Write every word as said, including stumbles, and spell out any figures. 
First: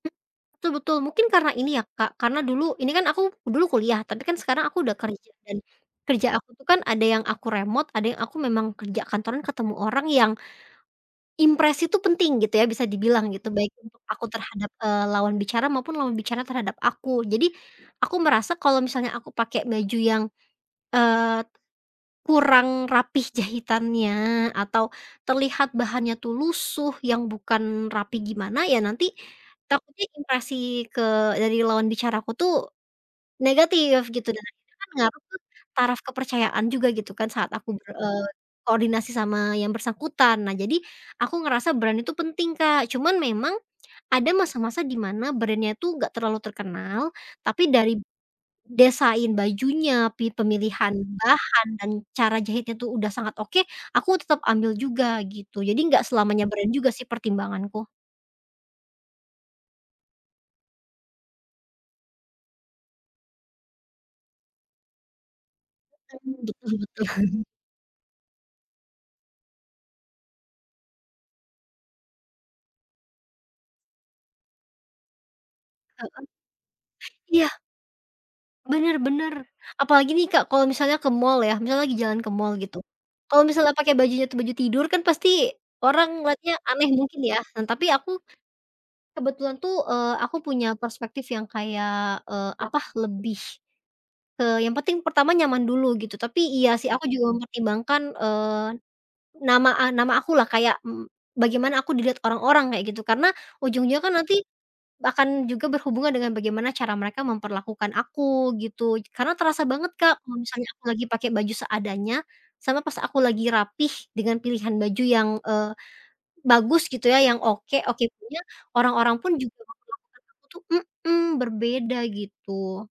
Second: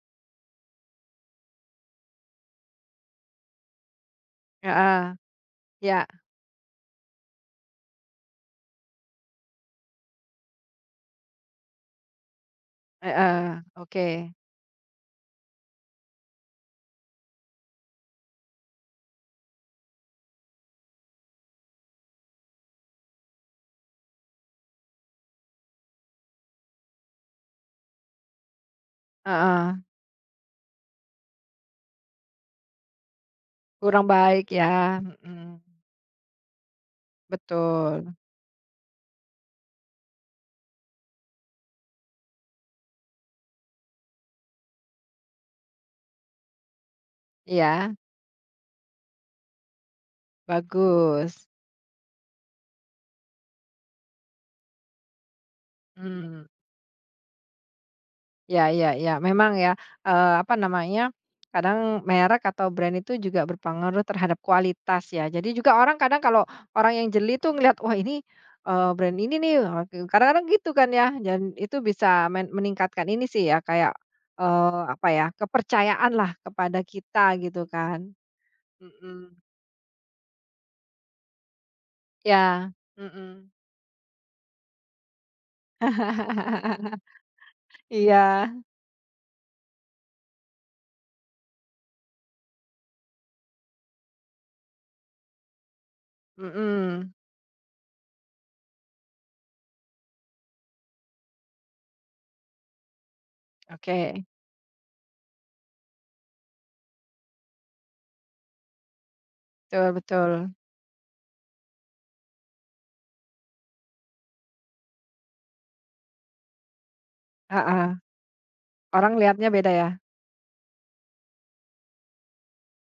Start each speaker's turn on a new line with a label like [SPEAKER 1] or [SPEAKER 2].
[SPEAKER 1] Betul betul. Mungkin karena ini ya, Kak, karena dulu ini kan aku dulu kuliah, tapi kan sekarang aku udah
[SPEAKER 2] Heeh.
[SPEAKER 1] kerja, dan
[SPEAKER 2] Ya.
[SPEAKER 1] kerja aku tuh kan, ada yang aku remot, ada yang aku memang kerja kantoran ketemu orang yang, impresi tuh penting gitu, ya, bisa dibilang, gitu.
[SPEAKER 2] Heeh.
[SPEAKER 1] Baik untuk aku
[SPEAKER 2] Oke.
[SPEAKER 1] terhadap, eee, lawan bicara, maupun lawan bicara terhadap aku. Jadi, aku merasa, kalau misalnya aku pakai baju yang, eee, kurang rapi jahitannya, atau terlihat bahannya tuh lusuh, yang bukan rapi gimana, ya nanti
[SPEAKER 2] Heeh.
[SPEAKER 1] takutnya, impresi ke dari lawan bicara aku tuh,
[SPEAKER 2] Kurang
[SPEAKER 1] negatif, gitu. Dan
[SPEAKER 2] baik,
[SPEAKER 1] akhirnya kan
[SPEAKER 2] ya?
[SPEAKER 1] ngaruh ke
[SPEAKER 2] Mhm.
[SPEAKER 1] taraf kepercayaan juga, gitu kan, saat aku ber,
[SPEAKER 2] Betul.
[SPEAKER 1] eee, koordinasi sama yang bersangkutan. Nah, jadi, aku ngerasa brand itu penting, Kak. Cuman memang, ada masa-masa di mana brand-nya tuh nggak terlalu terkenal, tapi dari
[SPEAKER 2] Iya?
[SPEAKER 1] desain bajunya, pi pemilihan
[SPEAKER 2] Bagus.
[SPEAKER 1] bahan, dan cara jahitnya tuh udah sangat oke, aku tetap ambil juga, gitu. Jadi nggak
[SPEAKER 2] Hmm.
[SPEAKER 1] selamanya brand juga sih, pertimbanganku.
[SPEAKER 2] Ya ya ya. Memang ya, Eee, apa namanya, kadang merek, atau brand, itu juga berpengaruh terhadap kualitas, ya? Jadi, juga orang kadang
[SPEAKER 1] Mhm,
[SPEAKER 2] kalau
[SPEAKER 1] betul
[SPEAKER 2] orang yang jeli
[SPEAKER 1] betul.
[SPEAKER 2] tuh, ngelihat, "Wah, ini, eee, brand ini nih!" Ah gu kadang-kadang gitu kan, ya? Dan itu bisa men meningkatkan ini sih ya, kayak, eee, apa ya,
[SPEAKER 1] Heeh.
[SPEAKER 2] kepercayaan lah, kepada kita
[SPEAKER 1] Iya!
[SPEAKER 2] gitu, kan?
[SPEAKER 1] Bener bener.
[SPEAKER 2] Mhm.
[SPEAKER 1] Apalagi nih, Kak, kalau misalnya ke mall, ya? Misalnya lagi jalan ke mall,
[SPEAKER 2] Iya.
[SPEAKER 1] gitu. Kalau
[SPEAKER 2] Mhm.
[SPEAKER 1] misalnya pakai bajunya tuh baju tidur kan pasti orang ngeliatnya aneh mungkin, ya? Nah, tapi aku,
[SPEAKER 2] Iya.
[SPEAKER 1] kebetulan tuh, eee, aku punya perspektif yang kayak, eee, apa, lebih ke yang penting pertama nyaman dulu, gitu. Tapi, iya sih, aku
[SPEAKER 2] Mhm.
[SPEAKER 1] juga mempertimbangkan, eee, nama a nama aku lah. Kayak, m bagaimana aku dilihat orang-orang, kayak gitu. Karena ujung-ujungnya kan
[SPEAKER 2] Oke.
[SPEAKER 1] nanti, akan juga berhubungan dengan bagaimana cara mereka memperlakukan aku, gitu. Karena terasa banget,
[SPEAKER 2] tul
[SPEAKER 1] Kak. Kalo
[SPEAKER 2] betul.
[SPEAKER 1] misalnya aku lagi pakai baju seadanya, sama pas aku lagi rapi, dengan pilihan baju yang, eee, bagus, gitu, ya? Yang oke
[SPEAKER 2] Heeh.
[SPEAKER 1] oke punya, orang-orang
[SPEAKER 2] Orang
[SPEAKER 1] pun
[SPEAKER 2] lihatnya
[SPEAKER 1] juga
[SPEAKER 2] beda, ya?
[SPEAKER 1] memperlakukan aku tuh mhm. Berbeda, gitu.